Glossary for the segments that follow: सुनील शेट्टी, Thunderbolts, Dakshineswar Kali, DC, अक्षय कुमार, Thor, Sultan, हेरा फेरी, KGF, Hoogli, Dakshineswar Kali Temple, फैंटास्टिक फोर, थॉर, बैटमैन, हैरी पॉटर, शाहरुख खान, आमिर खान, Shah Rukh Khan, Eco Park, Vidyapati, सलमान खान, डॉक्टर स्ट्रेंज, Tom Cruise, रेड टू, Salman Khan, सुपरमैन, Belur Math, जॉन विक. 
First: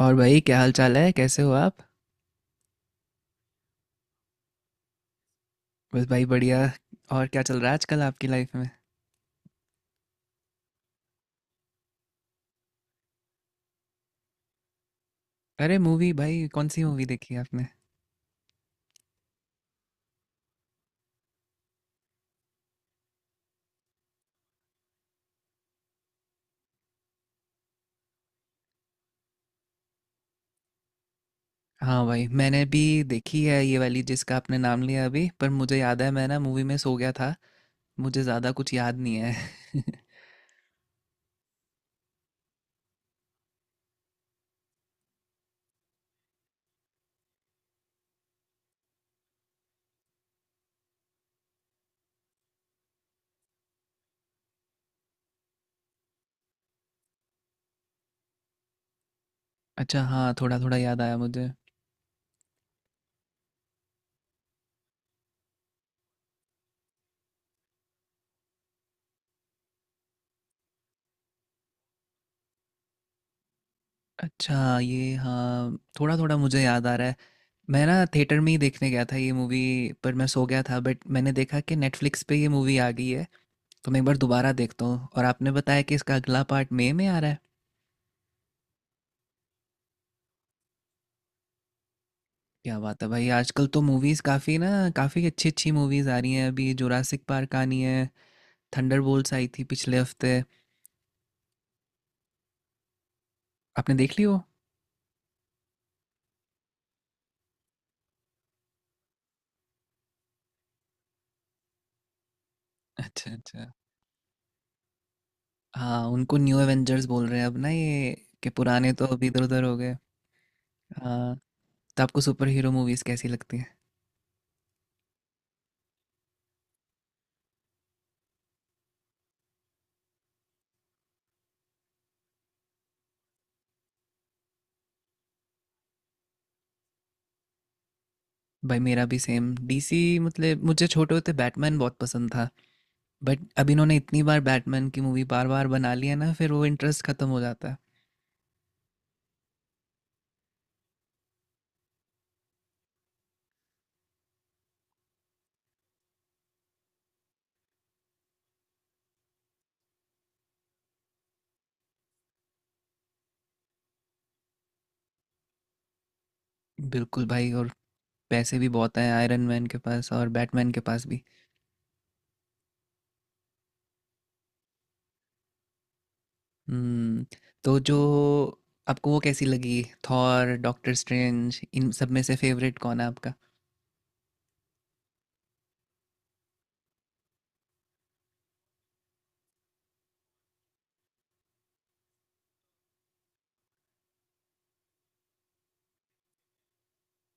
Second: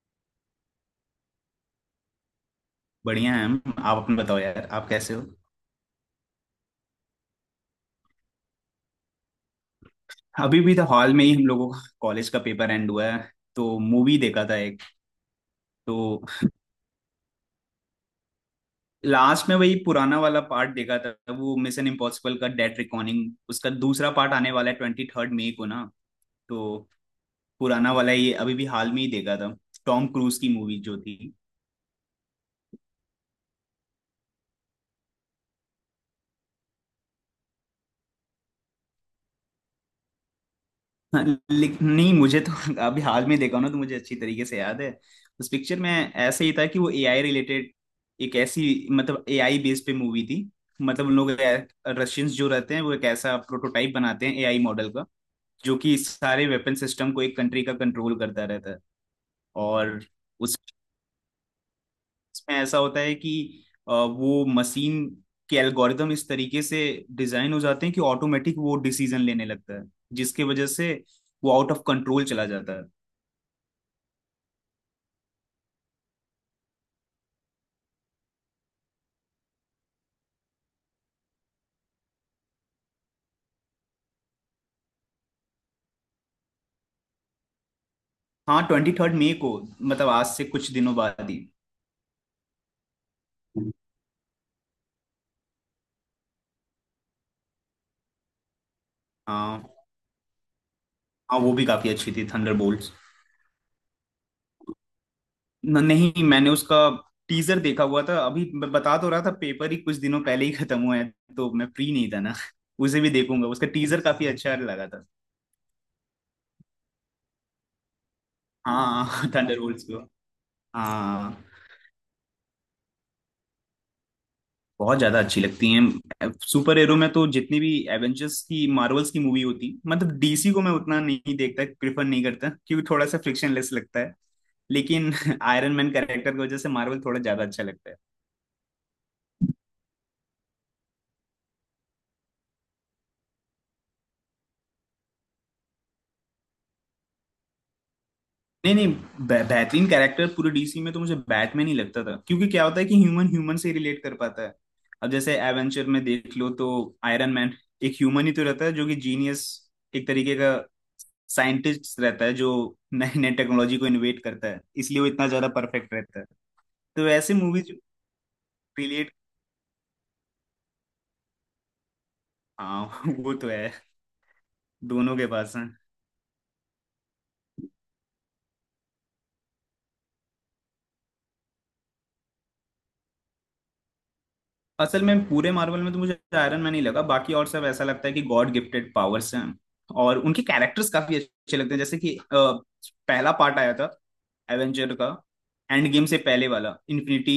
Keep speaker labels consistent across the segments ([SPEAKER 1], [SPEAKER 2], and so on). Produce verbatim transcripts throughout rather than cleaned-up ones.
[SPEAKER 1] और भाई, क्या हाल चाल है? कैसे हो आप?
[SPEAKER 2] बढ़िया है। हम आप अपना बताओ यार, आप कैसे हो।
[SPEAKER 1] बस भाई बढ़िया। और क्या चल रहा है आजकल आपकी लाइफ में?
[SPEAKER 2] अभी भी तो हॉल में ही हम लोगों का कॉलेज का पेपर एंड हुआ है, तो मूवी देखा था एक।
[SPEAKER 1] अरे मूवी!
[SPEAKER 2] तो
[SPEAKER 1] भाई कौन सी मूवी देखी आपने?
[SPEAKER 2] लास्ट में वही पुराना वाला पार्ट देखा था, वो मिशन इम्पॉसिबल का डेड रिकॉर्डिंग। उसका दूसरा पार्ट आने वाला है ट्वेंटी थर्ड मई को ना। तो पुराना वाला ये अभी भी हाल में ही देखा था, टॉम क्रूज की मूवी जो थी।
[SPEAKER 1] हाँ भाई, मैंने भी देखी है ये वाली जिसका आपने नाम लिया अभी, पर मुझे याद है मैं ना मूवी में सो गया था। मुझे ज़्यादा कुछ याद नहीं है।
[SPEAKER 2] हाँ, लेक- नहीं मुझे तो अभी हाल में देखा ना, तो मुझे अच्छी तरीके से याद है। उस पिक्चर में ऐसे ही था कि वो एआई रिलेटेड, एक ऐसी मतलब एआई बेस पे मूवी थी। मतलब उन लोग रशियंस जो रहते हैं, वो एक ऐसा प्रोटोटाइप बनाते हैं एआई मॉडल का, जो कि सारे वेपन सिस्टम को एक कंट्री का कंट्रोल करता रहता है। और
[SPEAKER 1] अच्छा हाँ,
[SPEAKER 2] उस
[SPEAKER 1] थोड़ा थोड़ा याद आया मुझे।
[SPEAKER 2] उसमें ऐसा होता है कि अ, वो मशीन के एल्गोरिदम इस तरीके से डिजाइन हो जाते हैं कि ऑटोमेटिक वो डिसीजन लेने लगता है, जिसके वजह से वो आउट ऑफ कंट्रोल चला जाता है।
[SPEAKER 1] अच्छा ये, हाँ थोड़ा थोड़ा मुझे याद आ रहा है। मैं ना थिएटर में ही देखने गया था ये मूवी, पर मैं सो गया था। बट मैंने देखा कि नेटफ्लिक्स पे ये मूवी आ गई है, तो मैं एक बार दोबारा देखता हूँ। और आपने बताया कि इसका अगला पार्ट मई में आ रहा है।
[SPEAKER 2] हाँ, ट्वेंटी थर्ड मई को, मतलब आज से कुछ दिनों बाद ही।
[SPEAKER 1] क्या बात है भाई, आजकल तो मूवीज़ काफ़ी ना, काफ़ी अच्छी अच्छी मूवीज़ आ रही हैं। अभी जुरासिक पार्क आनी है। थंडरबोल्ट्स आई
[SPEAKER 2] हाँ।
[SPEAKER 1] थी पिछले हफ्ते।
[SPEAKER 2] हाँ वो भी काफी अच्छी थी थंडरबोल्ट्स।
[SPEAKER 1] आपने देख ली वो?
[SPEAKER 2] न, नहीं मैंने उसका टीजर देखा हुआ था। अभी मैं बता तो रहा था, पेपर ही कुछ दिनों पहले ही खत्म हुआ है तो मैं फ्री नहीं था ना। उसे भी
[SPEAKER 1] अच्छा
[SPEAKER 2] देखूंगा,
[SPEAKER 1] अच्छा।
[SPEAKER 2] उसका टीजर काफी अच्छा लगा था।
[SPEAKER 1] हाँ उनको न्यू एवेंजर्स बोल रहे हैं अब ना ये, कि पुराने
[SPEAKER 2] हाँ
[SPEAKER 1] तो अभी इधर उधर हो
[SPEAKER 2] थंडरबोल्ट्स
[SPEAKER 1] गए।
[SPEAKER 2] को। हाँ,
[SPEAKER 1] हाँ। तो आपको सुपर हीरो मूवीज़ कैसी लगती हैं?
[SPEAKER 2] बहुत ज्यादा अच्छी लगती हैं। सुपर हीरो में तो जितनी भी एवेंजर्स की, मार्वल्स की मूवी होती, मतलब डीसी को मैं उतना नहीं देखता, प्रिफर नहीं करता, क्योंकि थोड़ा सा फ्रिक्शनलेस लगता है। लेकिन आयरन मैन कैरेक्टर की वजह से मार्वल थोड़ा ज्यादा अच्छा लगता है।
[SPEAKER 1] भाई मेरा भी सेम, डीसी मतलब मुझे छोटे होते बैटमैन बहुत पसंद था, बट अब इन्होंने इतनी बार बैटमैन की मूवी बार बार बना ली है ना, फिर वो इंटरेस्ट खत्म हो जाता है।
[SPEAKER 2] नहीं नहीं, बे- बेहतरीन कैरेक्टर पूरे डीसी में तो मुझे बैटमैन ही लगता था, क्योंकि क्या होता है कि ह्यूमन ह्यूमन से रिलेट कर पाता है। अब जैसे एवेंचर में देख लो तो आयरन मैन एक ह्यूमन ही तो रहता है, जो कि जीनियस एक तरीके का साइंटिस्ट रहता है, जो नए नए टेक्नोलॉजी को इनोवेट करता है, इसलिए वो इतना ज्यादा परफेक्ट रहता है। तो
[SPEAKER 1] बिल्कुल
[SPEAKER 2] ऐसे
[SPEAKER 1] भाई, और
[SPEAKER 2] मूवीज
[SPEAKER 1] पैसे भी बहुत हैं
[SPEAKER 2] रिलेट।
[SPEAKER 1] आयरन मैन के पास और बैटमैन के पास भी।
[SPEAKER 2] हाँ वो तो है, दोनों के पास।
[SPEAKER 1] हम्म। तो जो आपको वो कैसी लगी, थॉर, डॉक्टर स्ट्रेंज, इन सब में से फेवरेट कौन है आपका?
[SPEAKER 2] असल में पूरे मार्वल में तो मुझे आयरन मैन ही लगा, बाकी और सब ऐसा लगता है कि गॉड गिफ्टेड पावर्स हैं। और उनके कैरेक्टर्स काफी अच्छे लगते हैं। जैसे कि अ, पहला पार्ट आया था एवेंजर का, एंड गेम से पहले वाला, इन्फिनिटी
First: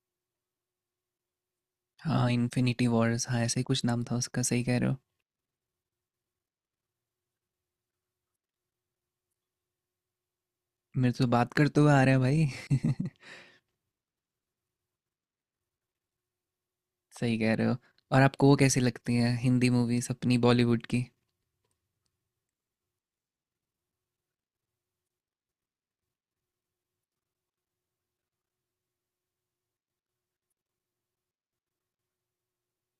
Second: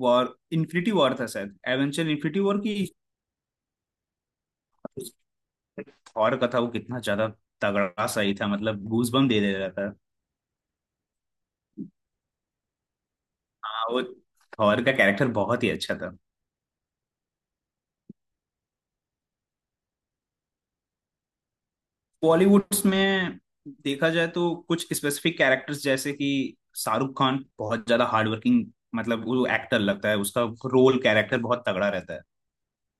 [SPEAKER 2] वॉर इन्फिनिटी वॉर था शायद, एवेंजर
[SPEAKER 1] हाँ
[SPEAKER 2] इन्फिनिटी वॉर की।
[SPEAKER 1] इन्फिनिटी वॉर्स, हाँ ऐसे ही कुछ नाम था उसका, सही कह रहे हो।
[SPEAKER 2] थॉर का था वो, कितना ज्यादा तगड़ा सही था, मतलब गूज बम दे दे रहा था।
[SPEAKER 1] मेरे तो बात करते हुए आ रहा है भाई।
[SPEAKER 2] हाँ, वो थॉर का कैरेक्टर बहुत ही अच्छा था।
[SPEAKER 1] सही कह रहे हो। और आपको वो कैसी लगती हैं हिंदी मूवीज, अपनी बॉलीवुड की?
[SPEAKER 2] बॉलीवुड्स में देखा जाए तो कुछ स्पेसिफिक कैरेक्टर्स, जैसे कि शाहरुख खान बहुत ज्यादा हार्डवर्किंग, मतलब वो एक्टर लगता है, उसका रोल कैरेक्टर बहुत तगड़ा रहता है।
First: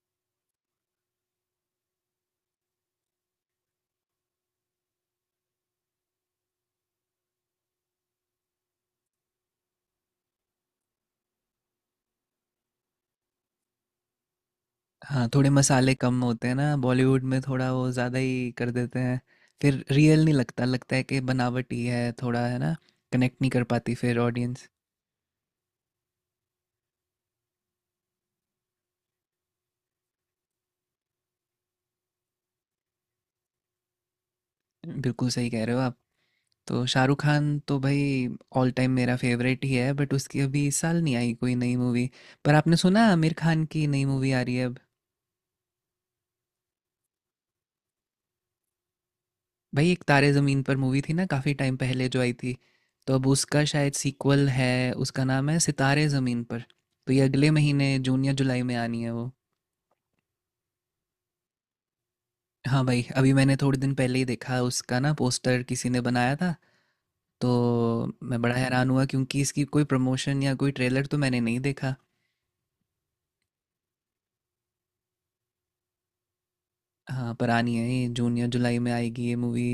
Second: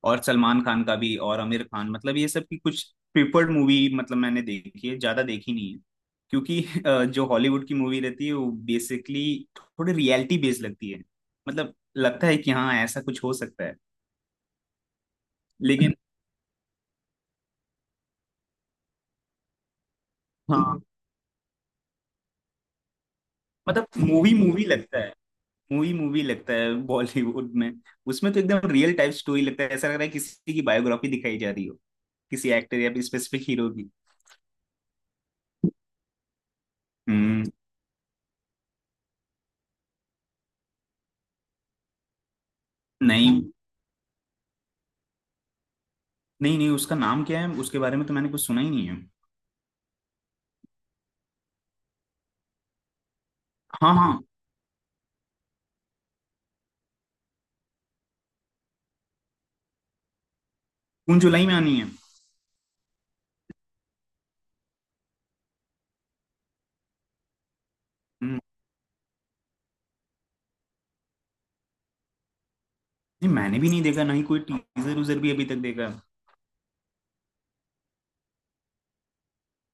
[SPEAKER 2] और सलमान खान का भी, और आमिर खान, मतलब ये सब की कुछ प्रिफर्ड मूवी, मतलब मैंने देखी है, ज्यादा देखी नहीं है, क्योंकि अ, जो हॉलीवुड की मूवी रहती है वो बेसिकली थोड़ी रियलिटी बेस्ड लगती है। मतलब लगता है कि हाँ, ऐसा कुछ हो सकता है।
[SPEAKER 1] हाँ थोड़े मसाले
[SPEAKER 2] लेकिन
[SPEAKER 1] कम होते हैं ना बॉलीवुड में, थोड़ा वो ज़्यादा ही कर देते हैं। फिर रियल नहीं लगता,
[SPEAKER 2] हाँ,
[SPEAKER 1] लगता है कि बनावटी है थोड़ा, है ना। कनेक्ट नहीं कर
[SPEAKER 2] मतलब
[SPEAKER 1] पाती फिर
[SPEAKER 2] मूवी मूवी
[SPEAKER 1] ऑडियंस।
[SPEAKER 2] लगता है, मूवी मूवी लगता है बॉलीवुड में। उसमें तो एकदम रियल टाइप स्टोरी लगता है, ऐसा लग रहा है किसी की बायोग्राफी दिखाई जा रही हो, किसी एक्टर या स्पेसिफिक हीरो की।
[SPEAKER 1] बिल्कुल सही कह रहे हो आप। तो शाहरुख
[SPEAKER 2] हम्म।
[SPEAKER 1] खान तो भाई ऑल टाइम मेरा फेवरेट ही है, बट उसकी अभी इस साल नहीं आई कोई नई मूवी। पर आपने सुना आमिर
[SPEAKER 2] नहीं।
[SPEAKER 1] खान की नई मूवी आ रही है अब?
[SPEAKER 2] नहीं नहीं उसका नाम क्या है, उसके बारे में तो मैंने कुछ सुना ही नहीं है।
[SPEAKER 1] भाई, एक तारे ज़मीन पर मूवी थी ना, काफ़ी टाइम पहले जो आई थी, तो अब उसका शायद
[SPEAKER 2] हाँ हाँ।
[SPEAKER 1] सीक्वल है। उसका नाम है सितारे ज़मीन पर। तो ये अगले महीने जून या जुलाई में आनी है वो।
[SPEAKER 2] जून जुलाई में आनी है।
[SPEAKER 1] हाँ भाई, अभी मैंने थोड़े दिन पहले ही देखा उसका ना पोस्टर, किसी ने बनाया था। तो
[SPEAKER 2] हम्म,
[SPEAKER 1] मैं बड़ा हैरान हुआ, क्योंकि इसकी कोई प्रमोशन या कोई ट्रेलर तो मैंने नहीं देखा।
[SPEAKER 2] नहीं मैंने भी नहीं देखा, ना ही कोई टीजर उजर भी अभी तक देखा है।
[SPEAKER 1] हाँ पर आनी है, ये जून या जुलाई में आएगी ये मूवी।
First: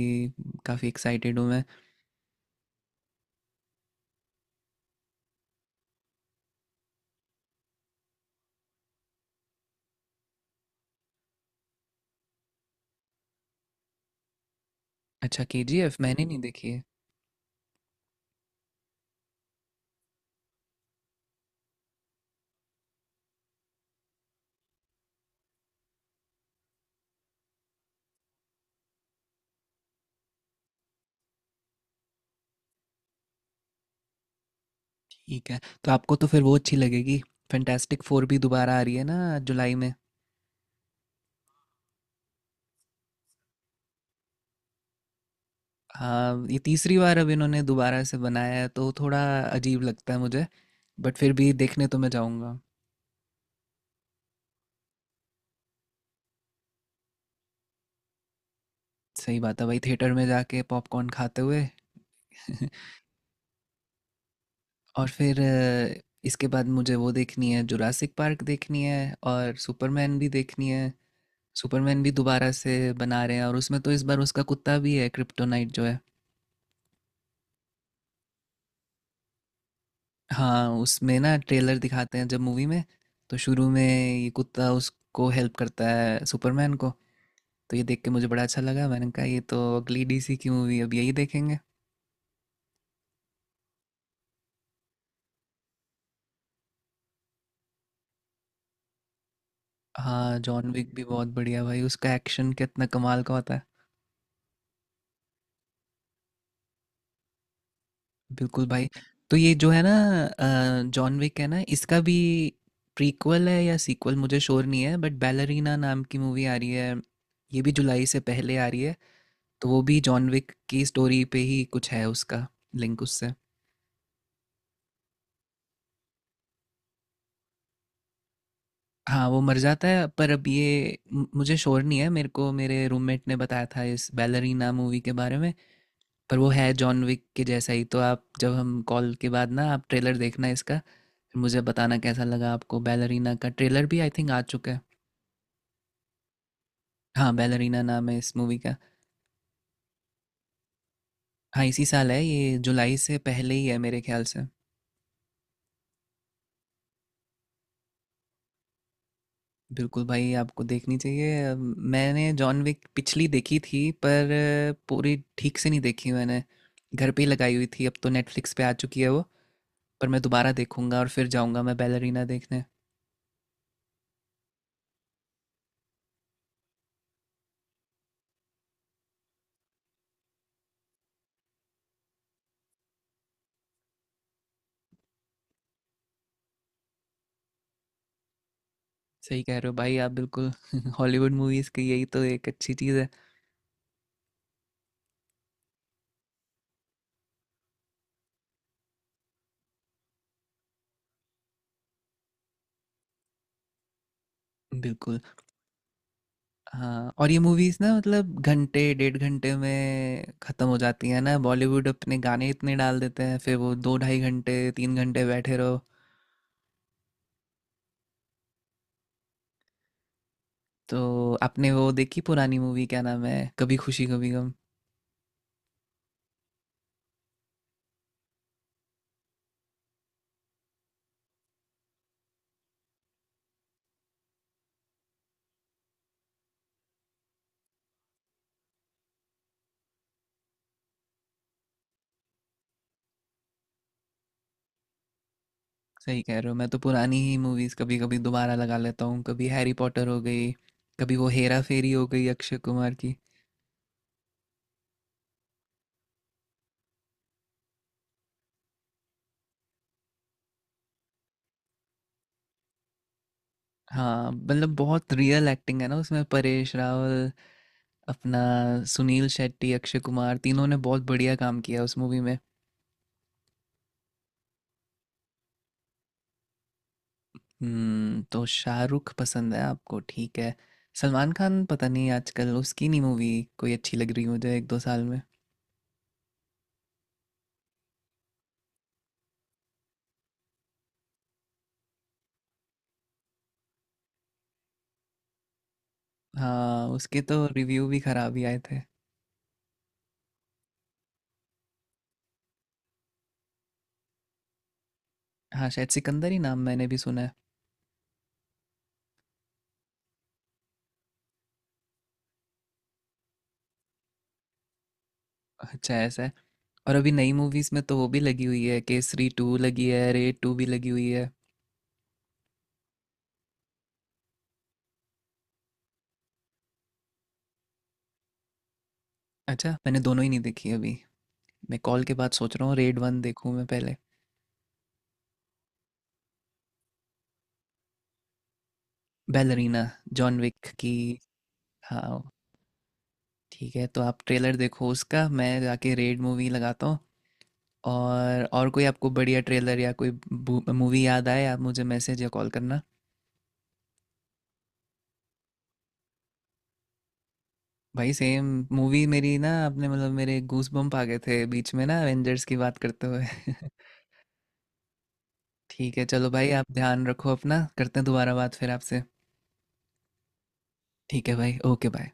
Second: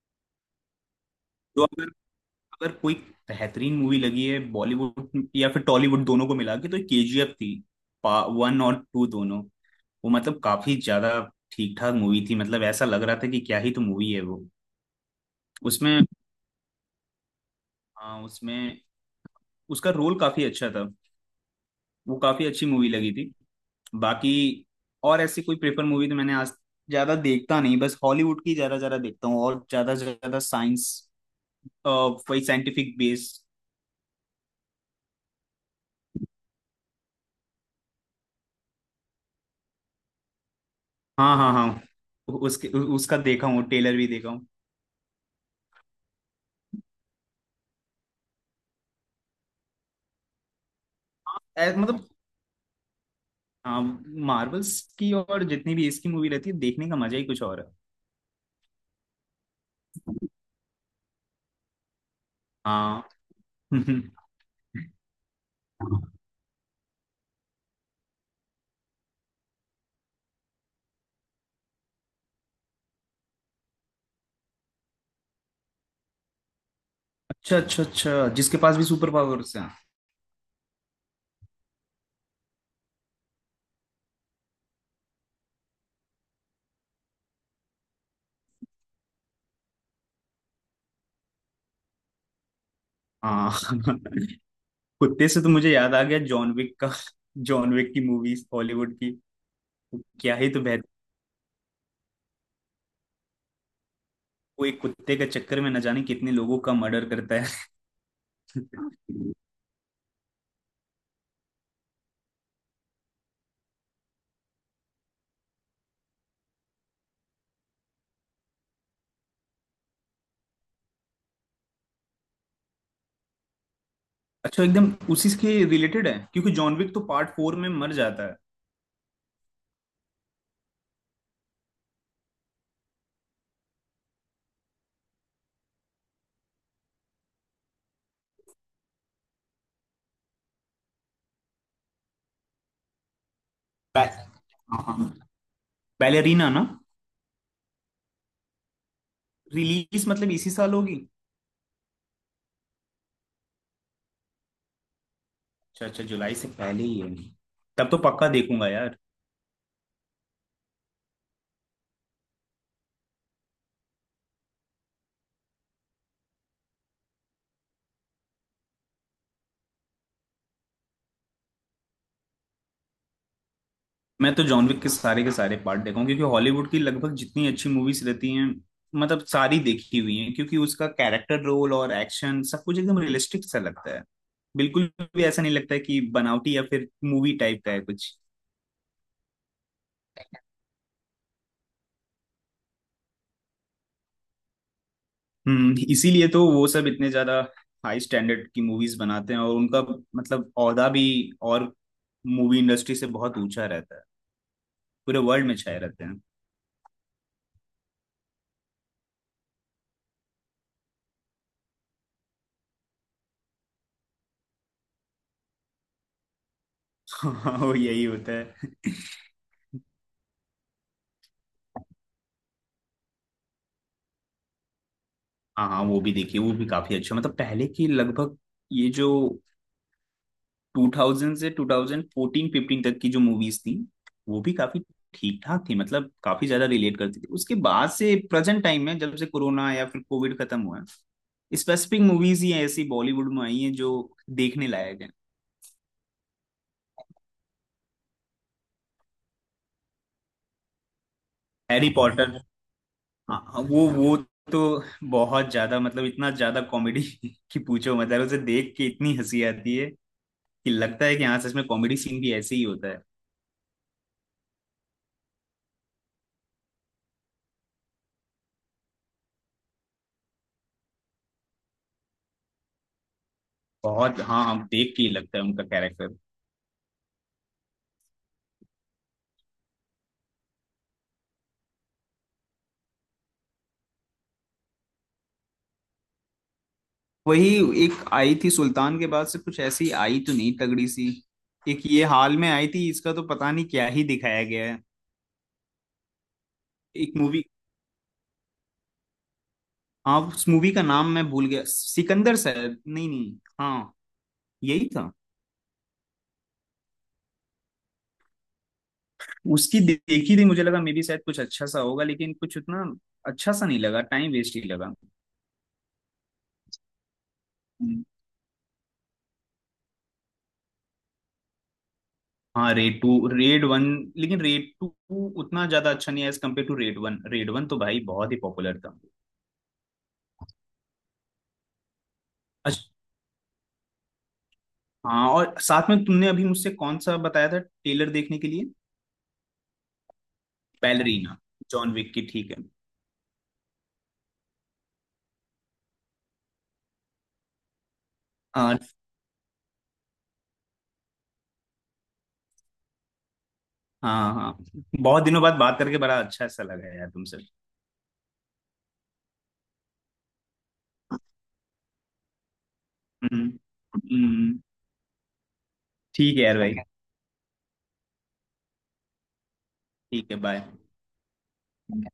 [SPEAKER 1] काफ़ी एक्साइटेड हूँ मैं।
[SPEAKER 2] तो अगर अगर कोई बेहतरीन मूवी लगी है बॉलीवुड या फिर टॉलीवुड दोनों को मिला के, तो केजीएफ थी, वन और टू दोनों। वो मतलब काफी ज्यादा ठीक ठाक मूवी थी, मतलब ऐसा लग रहा था कि क्या ही तो मूवी है वो।
[SPEAKER 1] अच्छा, केजीएफ
[SPEAKER 2] उसमें,
[SPEAKER 1] मैंने नहीं देखी है।
[SPEAKER 2] हाँ उसमें उसका रोल काफी अच्छा था, वो काफी अच्छी मूवी लगी थी। बाकी और ऐसी कोई प्रेफर मूवी तो मैंने आज ज्यादा देखता नहीं, बस हॉलीवुड की ज्यादा ज्यादा देखता हूँ, और ज्यादा से ज्यादा साइंस, वही साइंटिफिक बेस।
[SPEAKER 1] ठीक है, तो आपको तो फिर वो अच्छी लगेगी। फैंटास्टिक फोर भी दोबारा आ रही है ना जुलाई में।
[SPEAKER 2] हाँ हाँ हाँ, उसके उसका देखा हूँ, टेलर भी देखा हूँ।
[SPEAKER 1] हाँ ये तीसरी बार अब इन्होंने दोबारा से बनाया है, तो थोड़ा अजीब लगता है मुझे। बट फिर
[SPEAKER 2] हाँ,
[SPEAKER 1] भी
[SPEAKER 2] ऐ-
[SPEAKER 1] देखने तो मैं
[SPEAKER 2] मतलब
[SPEAKER 1] जाऊँगा।
[SPEAKER 2] हाँ, मार्वल्स की और जितनी भी इसकी मूवी रहती है, देखने का मजा ही कुछ और है।
[SPEAKER 1] सही बात है भाई, थिएटर में जाके पॉपकॉर्न खाते हुए।
[SPEAKER 2] हाँ।
[SPEAKER 1] और फिर अ, इसके बाद मुझे वो देखनी है, जुरासिक पार्क देखनी है और सुपरमैन भी देखनी है। सुपरमैन भी दोबारा से बना रहे हैं, और उसमें तो इस बार उसका कुत्ता भी है, क्रिप्टोनाइट जो है।
[SPEAKER 2] अच्छा अच्छा अच्छा, जिसके पास भी सुपर पावर्स हैं।
[SPEAKER 1] हाँ उसमें ना ट्रेलर दिखाते हैं, जब मूवी में तो शुरू में ये कुत्ता उसको हेल्प करता है सुपरमैन को। तो ये देख के मुझे बड़ा अच्छा लगा, मैंने कहा ये तो अगली डीसी की मूवी अब यही देखेंगे।
[SPEAKER 2] हाँ कुत्ते से तो मुझे याद आ गया जॉन विक का, जॉन विक की मूवीज हॉलीवुड की, वो क्या
[SPEAKER 1] हाँ
[SPEAKER 2] ही तो
[SPEAKER 1] जॉन
[SPEAKER 2] बेहतर।
[SPEAKER 1] विक भी बहुत बढ़िया भाई, उसका एक्शन कितना कमाल का होता है।
[SPEAKER 2] वो एक कुत्ते के चक्कर में न जाने कितने लोगों का मर्डर करता है।
[SPEAKER 1] बिल्कुल भाई। तो ये जो है ना, जॉन विक है ना, इसका भी प्रीक्वल है या सीक्वल मुझे श्योर नहीं है, बट बैलरीना नाम की मूवी आ रही है। ये भी जुलाई से पहले आ रही है। तो वो भी जॉन विक की स्टोरी पे ही कुछ है, उसका लिंक उससे।
[SPEAKER 2] अच्छा, एकदम उसी के रिलेटेड है, क्योंकि जॉन विक तो पार्ट फोर में मर जाता है।
[SPEAKER 1] हाँ वो मर जाता है, पर अब ये मु- मुझे श्योर नहीं है। मेरे को मेरे रूममेट ने बताया था इस बैलरीना मूवी के बारे में। पर वो है जॉन विक के जैसा ही, तो आप जब, हम कॉल के बाद ना, आप ट्रेलर देखना इसका, फिर मुझे बताना कैसा लगा आपको। बैलरीना का ट्रेलर भी
[SPEAKER 2] बै,
[SPEAKER 1] आई थिंक आ चुका है।
[SPEAKER 2] बैलेरीना ना।
[SPEAKER 1] हाँ बैलरीना नाम है इस मूवी का।
[SPEAKER 2] रिलीज मतलब इसी साल होगी।
[SPEAKER 1] हाँ इसी साल है, ये जुलाई से पहले ही है मेरे ख्याल से।
[SPEAKER 2] अच्छा अच्छा, जुलाई से पहले ही है, तब तो पक्का देखूंगा यार।
[SPEAKER 1] बिल्कुल भाई आपको देखनी चाहिए। अ, मैंने जॉन विक पिछली देखी थी पर अ, पूरी ठीक से नहीं देखी मैंने। घर पे ही लगाई हुई थी, अब तो नेटफ्लिक्स पे आ चुकी है वो। पर मैं दोबारा देखूंगा और फिर जाऊंगा मैं बैलरीना देखने।
[SPEAKER 2] मैं तो जॉन विक के सारे के सारे पार्ट देखा हूँ, क्योंकि हॉलीवुड की लगभग जितनी अच्छी मूवीज रहती हैं मतलब सारी देखी हुई हैं, क्योंकि उसका कैरेक्टर रोल और एक्शन सब कुछ एकदम रियलिस्टिक सा लगता है। बिल्कुल भी ऐसा नहीं लगता है कि बनावटी या फिर मूवी टाइप का है कुछ।
[SPEAKER 1] सही कह रहे हो भाई आप बिल्कुल। हॉलीवुड मूवीज़ की यही तो एक अच्छी चीज़ है।
[SPEAKER 2] हम्म, इसीलिए तो वो सब इतने ज्यादा हाई स्टैंडर्ड की मूवीज बनाते हैं, और उनका मतलब औहदा भी, और मूवी इंडस्ट्री से बहुत ऊंचा रहता है, पूरे
[SPEAKER 1] बिल्कुल।
[SPEAKER 2] वर्ल्ड में छाए रहते हैं।
[SPEAKER 1] हाँ और ये मूवीज़ ना, मतलब घंटे डेढ़ घंटे में ख़त्म हो जाती है ना, बॉलीवुड अपने गाने इतने डाल देते हैं फिर वो दो ढाई घंटे तीन घंटे बैठे रहो।
[SPEAKER 2] वो यही होता है।
[SPEAKER 1] तो आपने वो देखी पुरानी मूवी, क्या नाम है, कभी खुशी कभी गम?
[SPEAKER 2] हाँ हाँ, वो भी देखिए, वो भी काफी अच्छा। मतलब पहले की लगभग, ये जो दो हज़ार से ट्वेंटी फोर्टीन फ़िफ़्टीन तक की जो मूवीज थी, वो भी काफी ठीक ठाक थी, मतलब काफी ज्यादा रिलेट करती थी। उसके बाद से प्रेजेंट टाइम में, जब से कोरोना या फिर कोविड खत्म हुआ है, स्पेसिफिक मूवीज ही ऐसी बॉलीवुड में आई हैं जो देखने लायक है।
[SPEAKER 1] सही कह रहे हो, मैं तो पुरानी ही मूवीज़ कभी कभी दोबारा लगा लेता हूँ, कभी हैरी पॉटर हो गई, कभी वो हेरा
[SPEAKER 2] हैरी
[SPEAKER 1] फेरी हो गई
[SPEAKER 2] पॉटर,
[SPEAKER 1] अक्षय कुमार की।
[SPEAKER 2] हाँ हाँ, वो वो तो बहुत ज्यादा, मतलब इतना ज्यादा कॉमेडी की पूछो, मतलब उसे देख के इतनी हंसी आती है कि लगता है कि हाँ सच में कॉमेडी सीन भी ऐसे ही होता है।
[SPEAKER 1] हाँ मतलब बहुत रियल एक्टिंग है ना उसमें, परेश रावल, अपना सुनील शेट्टी, अक्षय कुमार, तीनों ने बहुत बढ़िया काम किया उस मूवी में।
[SPEAKER 2] बहुत, हाँ, हम देख के ही लगता है उनका कैरेक्टर।
[SPEAKER 1] हम्म। तो शाहरुख पसंद है आपको, ठीक है। सलमान खान पता नहीं, आजकल उसकी नहीं मूवी कोई अच्छी लग रही मुझे एक दो साल में।
[SPEAKER 2] वही, एक आई थी सुल्तान के बाद से, कुछ ऐसी आई तो नहीं तगड़ी सी। एक ये हाल में आई थी, इसका तो पता नहीं क्या ही दिखाया गया है।
[SPEAKER 1] हाँ
[SPEAKER 2] एक
[SPEAKER 1] उसके
[SPEAKER 2] मूवी,
[SPEAKER 1] तो रिव्यू भी खराब ही आए थे।
[SPEAKER 2] हाँ उस मूवी का नाम मैं भूल गया, सिकंदर शायद, नहीं नहीं, हाँ यही था।
[SPEAKER 1] हाँ शायद सिकंदर ही नाम, मैंने भी सुना है।
[SPEAKER 2] उसकी दे- देखी थी, मुझे लगा मे बी शायद कुछ अच्छा सा होगा, लेकिन कुछ उतना अच्छा सा नहीं लगा, टाइम वेस्ट ही लगा।
[SPEAKER 1] अच्छा ऐसा है। और अभी नई मूवीज में तो
[SPEAKER 2] हम्म।
[SPEAKER 1] वो भी लगी हुई है, केसरी टू लगी है, रेड टू भी लगी हुई है।
[SPEAKER 2] हाँ, रेड टू, रेड वन, लेकिन रेड टू उतना ज्यादा अच्छा नहीं है as compared to Raid one. Raid one तो भाई बहुत ही पॉपुलर
[SPEAKER 1] अच्छा मैंने दोनों ही नहीं देखी अभी। मैं कॉल के बाद सोच रहा हूँ
[SPEAKER 2] था।
[SPEAKER 1] रेड वन देखूँ मैं पहले।
[SPEAKER 2] हाँ, और साथ में तुमने अभी मुझसे कौन सा बताया था टेलर देखने के लिए,
[SPEAKER 1] बैलरीना, जॉन विक की।
[SPEAKER 2] बैलरीना, जॉन
[SPEAKER 1] हाँ
[SPEAKER 2] विक की। ठीक है।
[SPEAKER 1] ठीक है, तो आप ट्रेलर देखो उसका, मैं जाके रेड मूवी लगाता हूँ। और और
[SPEAKER 2] हाँ
[SPEAKER 1] कोई आपको बढ़िया ट्रेलर या कोई मूवी याद आए, आप मुझे मैसेज या कॉल करना।
[SPEAKER 2] हाँ हाँ, बहुत दिनों बाद बात करके बड़ा अच्छा सा लगा यार तुमसे।
[SPEAKER 1] भाई सेम। मूवी मेरी ना, आपने मतलब, मेरे गूस बम्प आ गए थे बीच में ना एवेंजर्स की बात करते हुए।
[SPEAKER 2] हम्म। हम्म,
[SPEAKER 1] ठीक है चलो
[SPEAKER 2] ठीक है
[SPEAKER 1] भाई,
[SPEAKER 2] यार
[SPEAKER 1] आप
[SPEAKER 2] भाई,
[SPEAKER 1] ध्यान रखो अपना, करते हैं दोबारा बात फिर आपसे।
[SPEAKER 2] ठीक है, बाय।
[SPEAKER 1] ठीक है भाई, ओके बाय।